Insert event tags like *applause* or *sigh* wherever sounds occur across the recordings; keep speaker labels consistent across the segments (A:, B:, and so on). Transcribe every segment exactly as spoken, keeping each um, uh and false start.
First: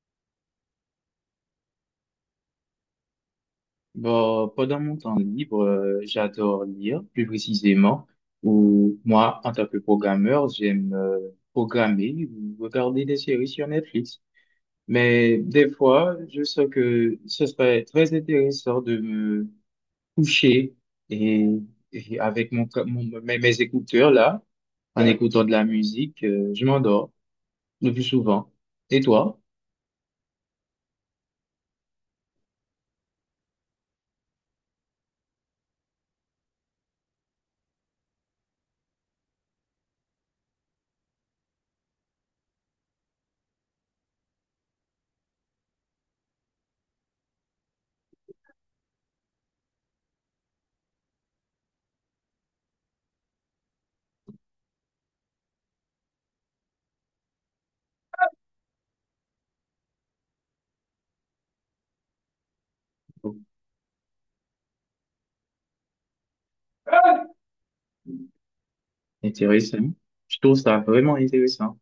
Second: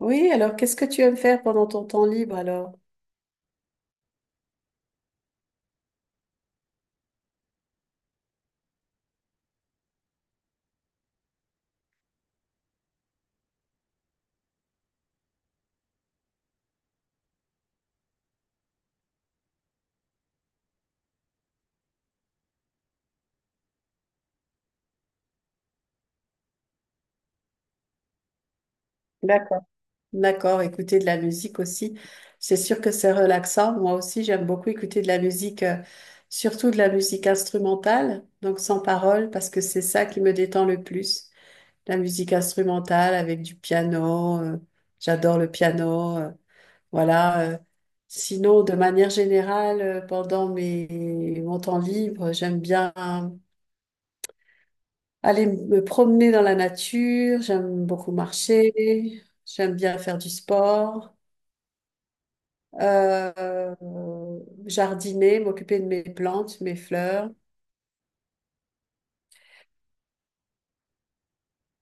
A: Oui, alors qu'est-ce que tu aimes faire pendant ton temps libre alors?
B: Bon, pendant mon temps libre, euh, j'adore lire, plus précisément, ou moi, en tant que programmeur, j'aime euh, programmer ou regarder des séries sur Netflix. Mais des fois, je sais que ce serait très intéressant de me coucher et, et avec mon, co- mon- mes, mes écouteurs là, en écoutant de la musique, euh, je m'endors le plus souvent. Et toi?
A: D'accord. D'accord, écouter de la musique aussi. C'est sûr que c'est relaxant. Moi aussi, j'aime beaucoup écouter de la musique, euh, surtout de la musique instrumentale, donc sans parole, parce que c'est ça qui me détend le plus. La musique instrumentale avec du piano, euh, j'adore le piano, euh, voilà. euh. Sinon, de manière générale, euh, pendant mes, mon temps libre, j'aime bien aller me promener dans la nature, j'aime beaucoup marcher, j'aime bien faire du sport, euh, jardiner, m'occuper de mes plantes, mes fleurs.
B: Intéressant. Je trouve ça vraiment intéressant.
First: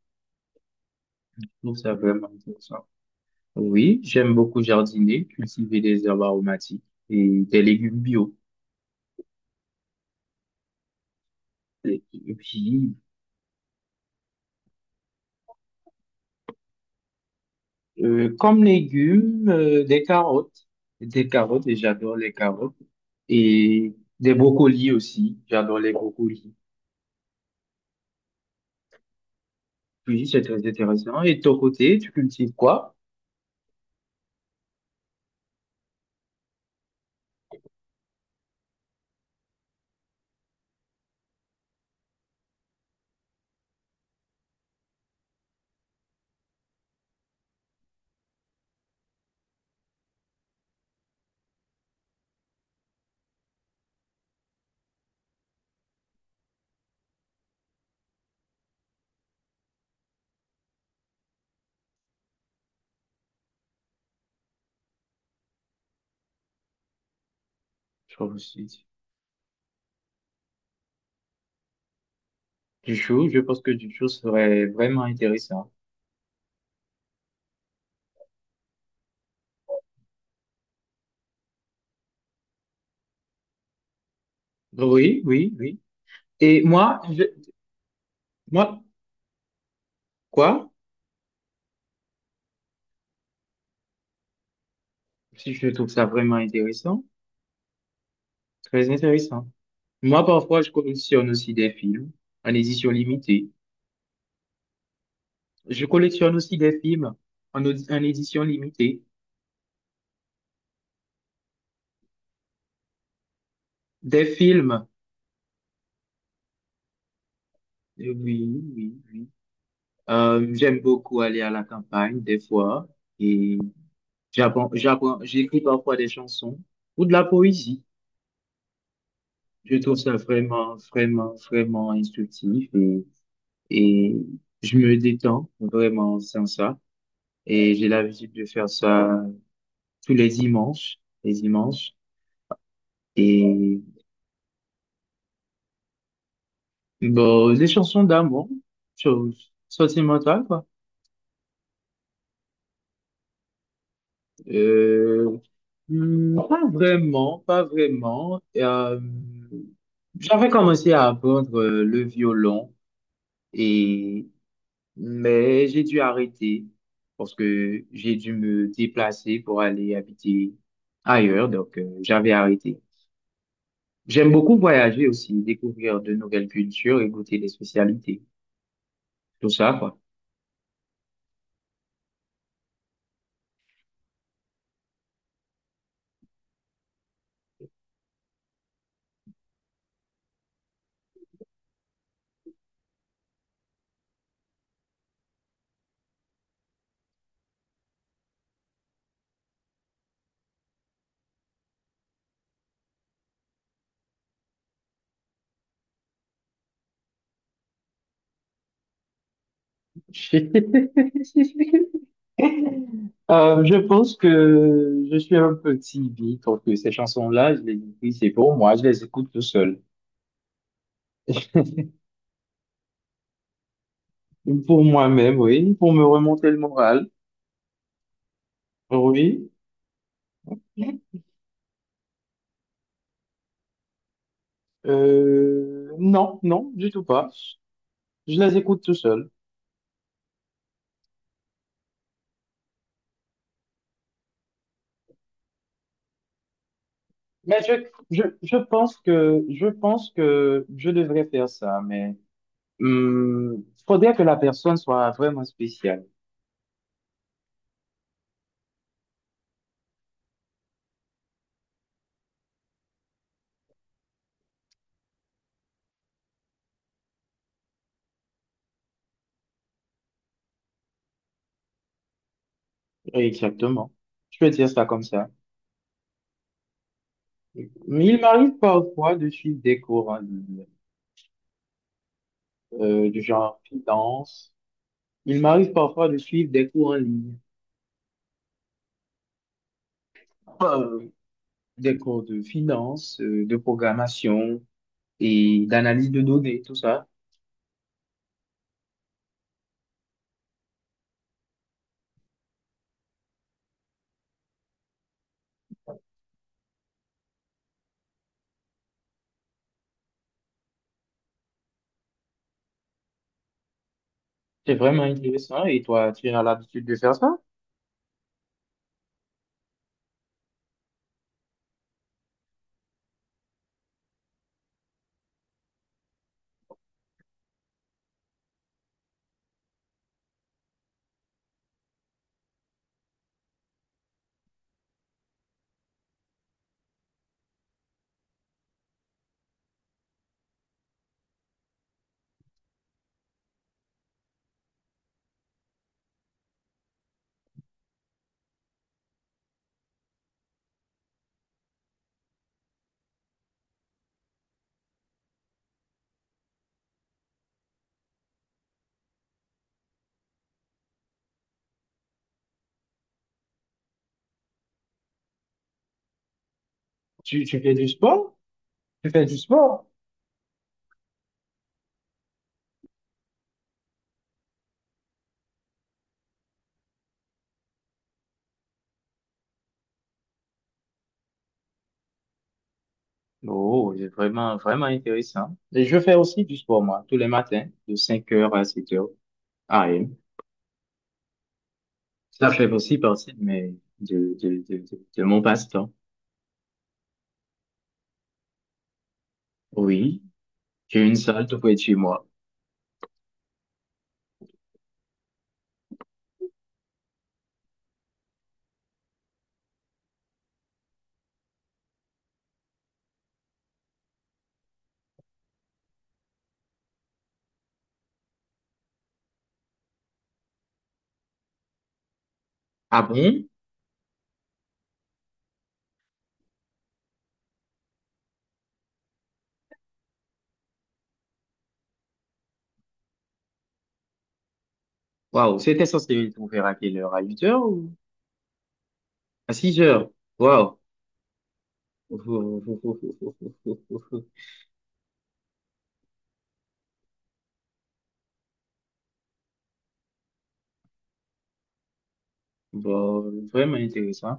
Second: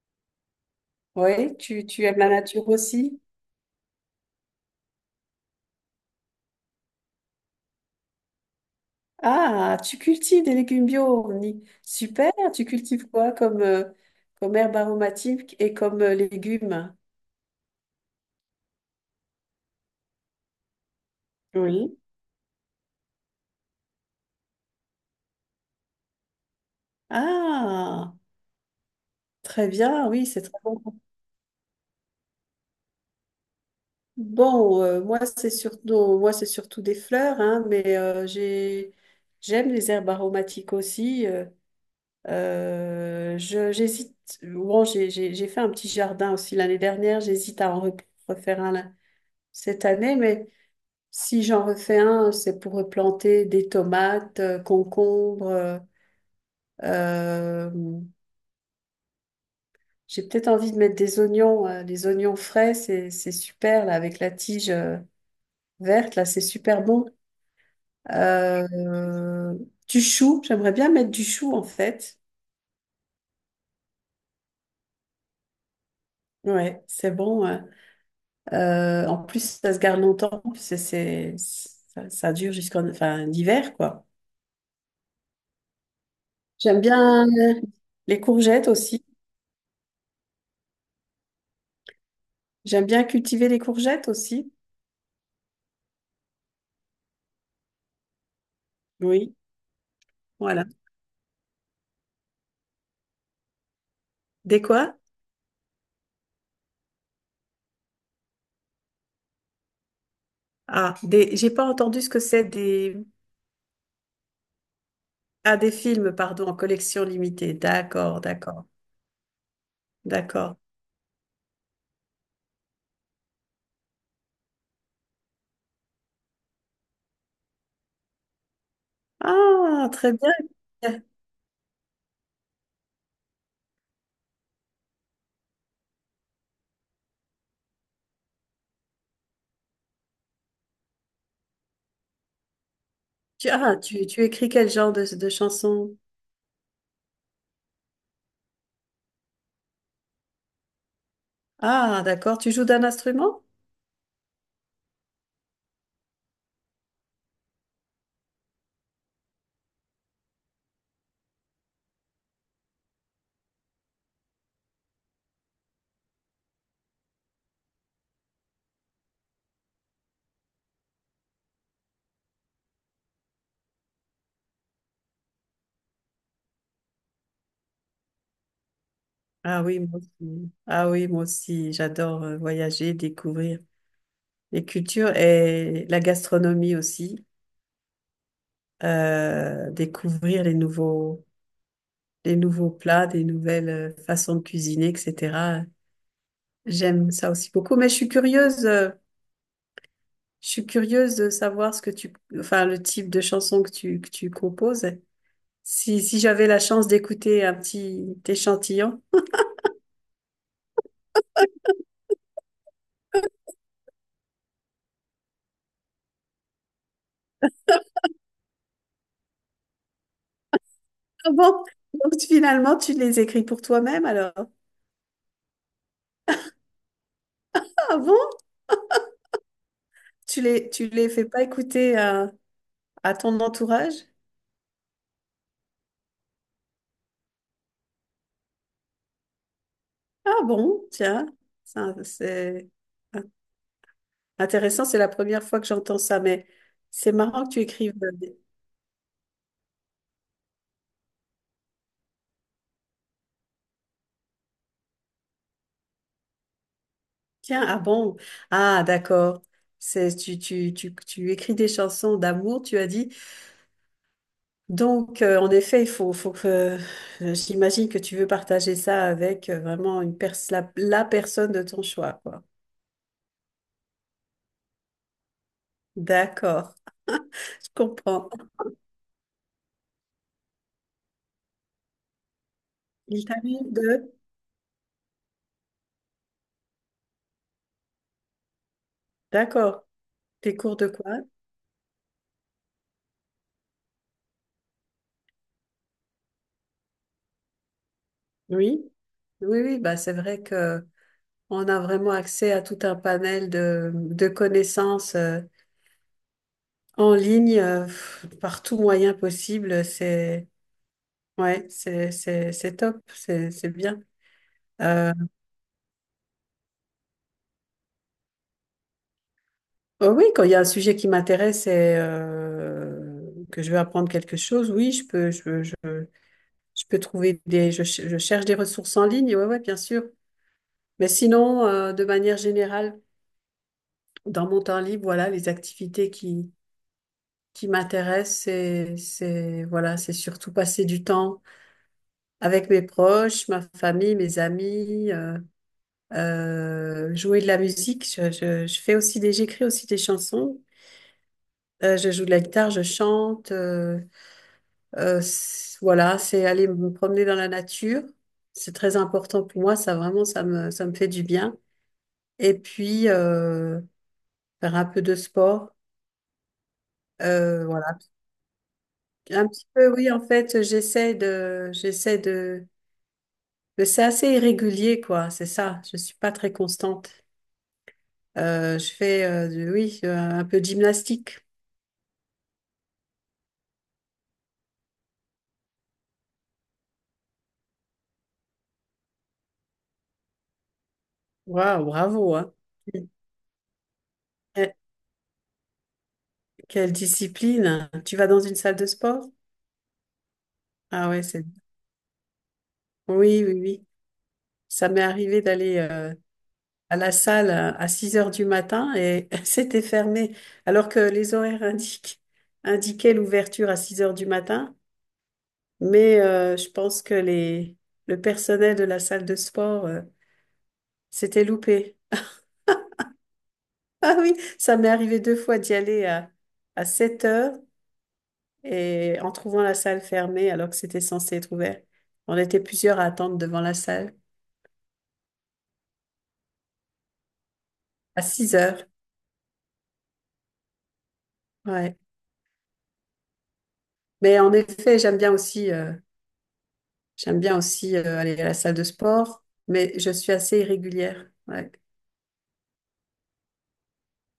B: Je
A: Oui,
B: trouve
A: tu,
B: ça
A: tu aimes
B: vraiment
A: la nature
B: intéressant.
A: aussi?
B: Oui, j'aime beaucoup jardiner, cultiver des herbes aromatiques et des légumes bio.
A: Ah, tu cultives des légumes bio, Omni.
B: Et
A: Super,
B: et
A: tu
B: puis,
A: cultives quoi comme, euh, comme herbe aromatique et comme euh, légumes?
B: euh, comme légumes, euh, des carottes, des carottes, et
A: Oui.
B: j'adore les carottes, et des brocolis aussi, j'adore les brocolis.
A: Ah, très bien,
B: Oui,
A: oui,
B: c'est
A: c'est très
B: très
A: bon.
B: intéressant. Et de ton côté, tu cultives quoi?
A: Bon, euh, moi c'est surtout, moi c'est surtout des fleurs, hein, mais euh, j'ai, j'aime les herbes aromatiques aussi. euh, euh, je, j'hésite. Bon, j'ai, j'ai, j'ai fait un petit jardin aussi l'année dernière. J'hésite à en re- refaire un là- cette année, mais si j'en refais un, c'est pour replanter des tomates, euh, concombres. euh, euh, j'ai peut-être envie de mettre des oignons, hein, des oignons frais, c'est, c'est super là avec la tige euh, verte là, c'est super bon.
B: Je trouve aussi
A: Euh, du chou, j'aimerais bien mettre du chou en fait.
B: du chou, je pense que du chou serait vraiment intéressant.
A: Ouais, c'est bon. Ouais. Euh, en plus, ça se garde longtemps. C'est, c'est, ça, ça dure jusqu'en enfin, l'hiver, quoi.
B: Oui, oui, oui. Et
A: J'aime
B: moi, je,
A: bien les courgettes
B: moi,
A: aussi.
B: quoi?
A: J'aime bien cultiver les courgettes aussi.
B: Si je trouve ça vraiment intéressant, très
A: Oui,
B: intéressant. Moi, parfois,
A: voilà.
B: je collectionne aussi des films en édition limitée.
A: Des quoi?
B: Je collectionne aussi des films en, audi- en édition limitée.
A: Ah, des, j'ai pas entendu ce que c'est des...
B: Des films,
A: Ah, des films, pardon, en collection limitée.
B: euh,
A: D'accord,
B: oui,
A: d'accord,
B: oui, oui. Euh,
A: d'accord.
B: j'aime beaucoup aller à la campagne, des fois, et j'apprends, j'apprends, j'écris parfois des chansons ou de la poésie. Je
A: Ah,
B: trouve
A: très
B: ça
A: bien.
B: vraiment, vraiment, vraiment instructif et, et je me détends vraiment sans ça. Et j'ai l'habitude de faire ça tous les dimanches, les dimanches.
A: Tu, ah,
B: Et
A: tu, tu écris quel genre de, de chansons?
B: bon, des chansons d'amour, sur- sentimentales, quoi.
A: Ah, d'accord. Tu joues d'un instrument?
B: Euh, hmm, pas vraiment, pas vraiment. Euh, j'avais commencé à apprendre euh, le violon, et, mais j'ai dû arrêter parce que j'ai dû me déplacer pour aller habiter ailleurs, donc euh, j'avais arrêté. J'aime beaucoup voyager aussi, découvrir de nouvelles cultures et goûter des spécialités. Tout
A: Ah
B: ça,
A: oui,
B: quoi.
A: moi aussi. Ah oui, moi aussi. J'adore euh, voyager, découvrir les cultures et la gastronomie aussi. Euh, découvrir les nouveaux, les nouveaux plats, des nouvelles euh, façons de cuisiner, et cetera. J'aime ça aussi beaucoup. Mais je suis curieuse. Euh, je suis curieuse de savoir ce que tu, enfin, le type de chanson que tu que tu composes. Si si j'avais la chance d'écouter un petit échantillon.
B: *laughs* Euh, je pense que je suis un petit bi, donc que ces chansons-là, je les écris, c'est pour moi, je les écoute tout seul.
A: Ah bon? Donc finalement, tu les écris pour toi-même alors?
B: Pour moi-même, oui, pour me remonter le moral,
A: Ah bon?
B: oui.
A: Tu les, tu les fais pas écouter à, à ton entourage?
B: Euh, non, non, du tout pas. Je les écoute tout seul.
A: Ah bon? Tiens, ça, c'est intéressant, c'est la première fois que j'entends ça, mais c'est marrant que tu
B: Mais je,
A: écrives. euh,
B: je,
A: des-
B: je pense que, je pense que je devrais faire ça, mais il faudrait que la personne soit vraiment spéciale.
A: Tiens, ah bon? Ah d'accord. C'est, tu, tu, tu, tu écris des chansons d'amour, tu as dit. Donc, euh, en effet, il faut, faut que, euh, j'imagine que tu veux partager ça avec euh, vraiment une pers- la, la personne de ton choix, quoi.
B: Exactement. Je peux dire ça comme ça.
A: D'accord. Je
B: Mais il
A: comprends.
B: m'arrive parfois de suivre des cours en ligne, euh, du
A: Il
B: genre
A: t'arrive de...
B: finance. Il m'arrive parfois de suivre des cours en ligne,
A: D'accord. Des cours de
B: euh,
A: quoi?
B: des cours de finance, euh, de programmation et d'analyse de données, tout ça.
A: Oui. Oui, oui, bah c'est vrai que on a vraiment accès à tout un panel de, de connaissances euh, en ligne euh, pff, par tout moyen possible. C'est ouais, c'est c'est c'est top, c'est c'est bien.
B: C'est vraiment
A: Euh,
B: intéressant. Et toi, tu as l'habitude de faire ça?
A: oh oui, quand il y a un sujet qui m'intéresse et euh, que je veux apprendre quelque chose, oui, je peux je je je peux trouver des je, ch- je cherche des ressources en ligne. Ouais, ouais, bien sûr. Mais sinon, euh, de manière générale, dans mon temps libre, voilà, les activités qui, qui m'intéressent, c'est, c'est, voilà, c'est surtout passer du temps avec mes proches, ma famille, mes amis, euh, euh, jouer de la musique. Je, je, je fais aussi des, j'écris aussi des chansons. Euh, je joue de la guitare, je chante. euh, euh, c- voilà, c'est aller me promener dans la nature. C'est très important pour moi. Ça vraiment, ça me, ça me fait du bien. Et puis, euh, faire un peu de sport.
B: Tu, tu
A: Euh,
B: fais du sport? Tu fais du
A: Un petit
B: sport?
A: peu, oui, en fait, j'essaie de, j'essaie de, mais c'est assez irrégulier, quoi, c'est ça. Je suis pas très constante. Euh, je fais, euh, du- oui, euh, un peu de gymnastique.
B: Oh, c'est vraiment, vraiment intéressant. Et je fais aussi du sport, moi, tous les matins, de cinq heures à sept heures A M.
A: Waouh, bravo,
B: Ça
A: hein.
B: fait aussi partie de mes, de, de,
A: Que-
B: de, de, de mon passe-temps.
A: Quelle discipline. Tu vas dans une salle de sport?
B: Oui, j'ai
A: Ah
B: une
A: ouais, c'est,
B: salle tout près de chez moi.
A: oui, oui, oui. Ça m'est arrivé d'aller, euh, à la salle à à six heures du matin et *laughs* c'était fermé, alors que les horaires indiquent, indiquaient l'ouverture à six heures du matin. Mais euh, je pense que les, le personnel de la salle de sport euh, s'était loupé. *laughs*
B: Ah bon?
A: Ah oui, ça m'est arrivé deux fois d'y aller à, à sept heures et en trouvant la salle fermée alors que c'était censé être ouvert. On était plusieurs à attendre devant la salle
B: Waouh, c'était censé être ouvert à quelle heure? À huit heures ou
A: à six heures.
B: à six heures. Waouh.
A: Ouais.
B: *laughs*
A: Mais en effet, j'aime bien aussi, euh, j'aime bien aussi euh, aller à la salle de sport, mais je suis assez irrégulière. Ouais.
B: Bon, vraiment intéressant.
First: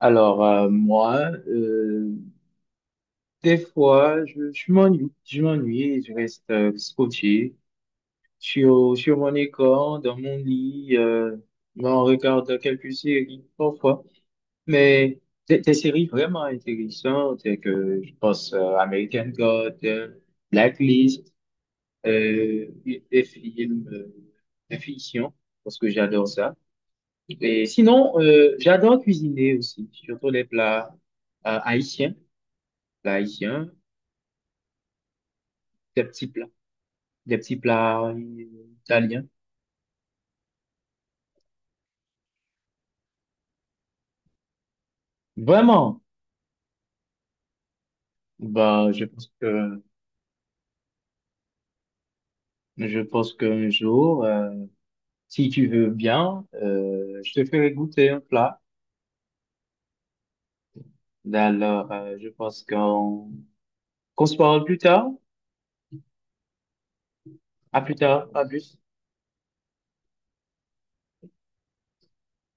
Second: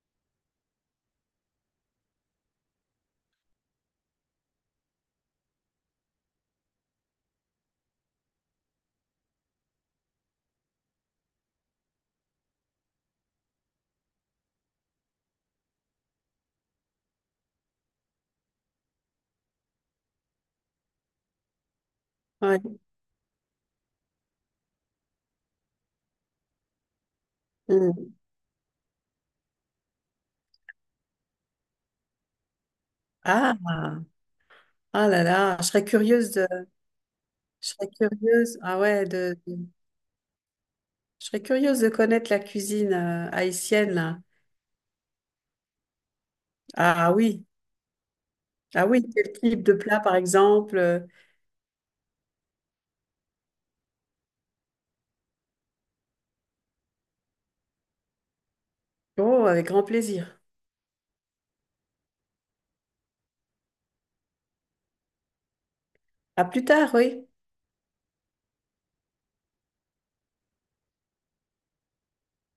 B: Alors, euh, moi, euh, des fois, je, je m'ennuie, je m'ennuie et je reste euh, scotché sur, sur mon écran, dans mon lit, euh, ben, on regarde quelques séries parfois, mais des, des séries vraiment intéressantes, et que je pense euh, American God, euh, Blacklist, euh,
A: Ouais.
B: des des films euh, de fiction, parce que j'adore ça. Et
A: Mm.
B: sinon, euh, j'adore cuisiner aussi, surtout les plats euh, haïtiens, plats
A: Ah,
B: haïtiens,
A: ah là là, je serais
B: des petits
A: curieuse de,
B: plats, des petits
A: je serais
B: plats euh,
A: curieuse, ah ouais,
B: italiens.
A: de, je serais curieuse de connaître la cuisine euh, haïtienne, là.
B: Vraiment,
A: Ah oui, ah
B: bah, je
A: oui,
B: pense
A: quel type de
B: que
A: plat, par exemple? euh.
B: je pense qu'un jour, euh, si tu veux bien, euh, je te ferai goûter un plat.
A: Oh, avec grand plaisir.
B: Ben alors, euh, je pense qu'on qu'on se parle plus tard.
A: À plus tard, oui.
B: À plus tard. À plus.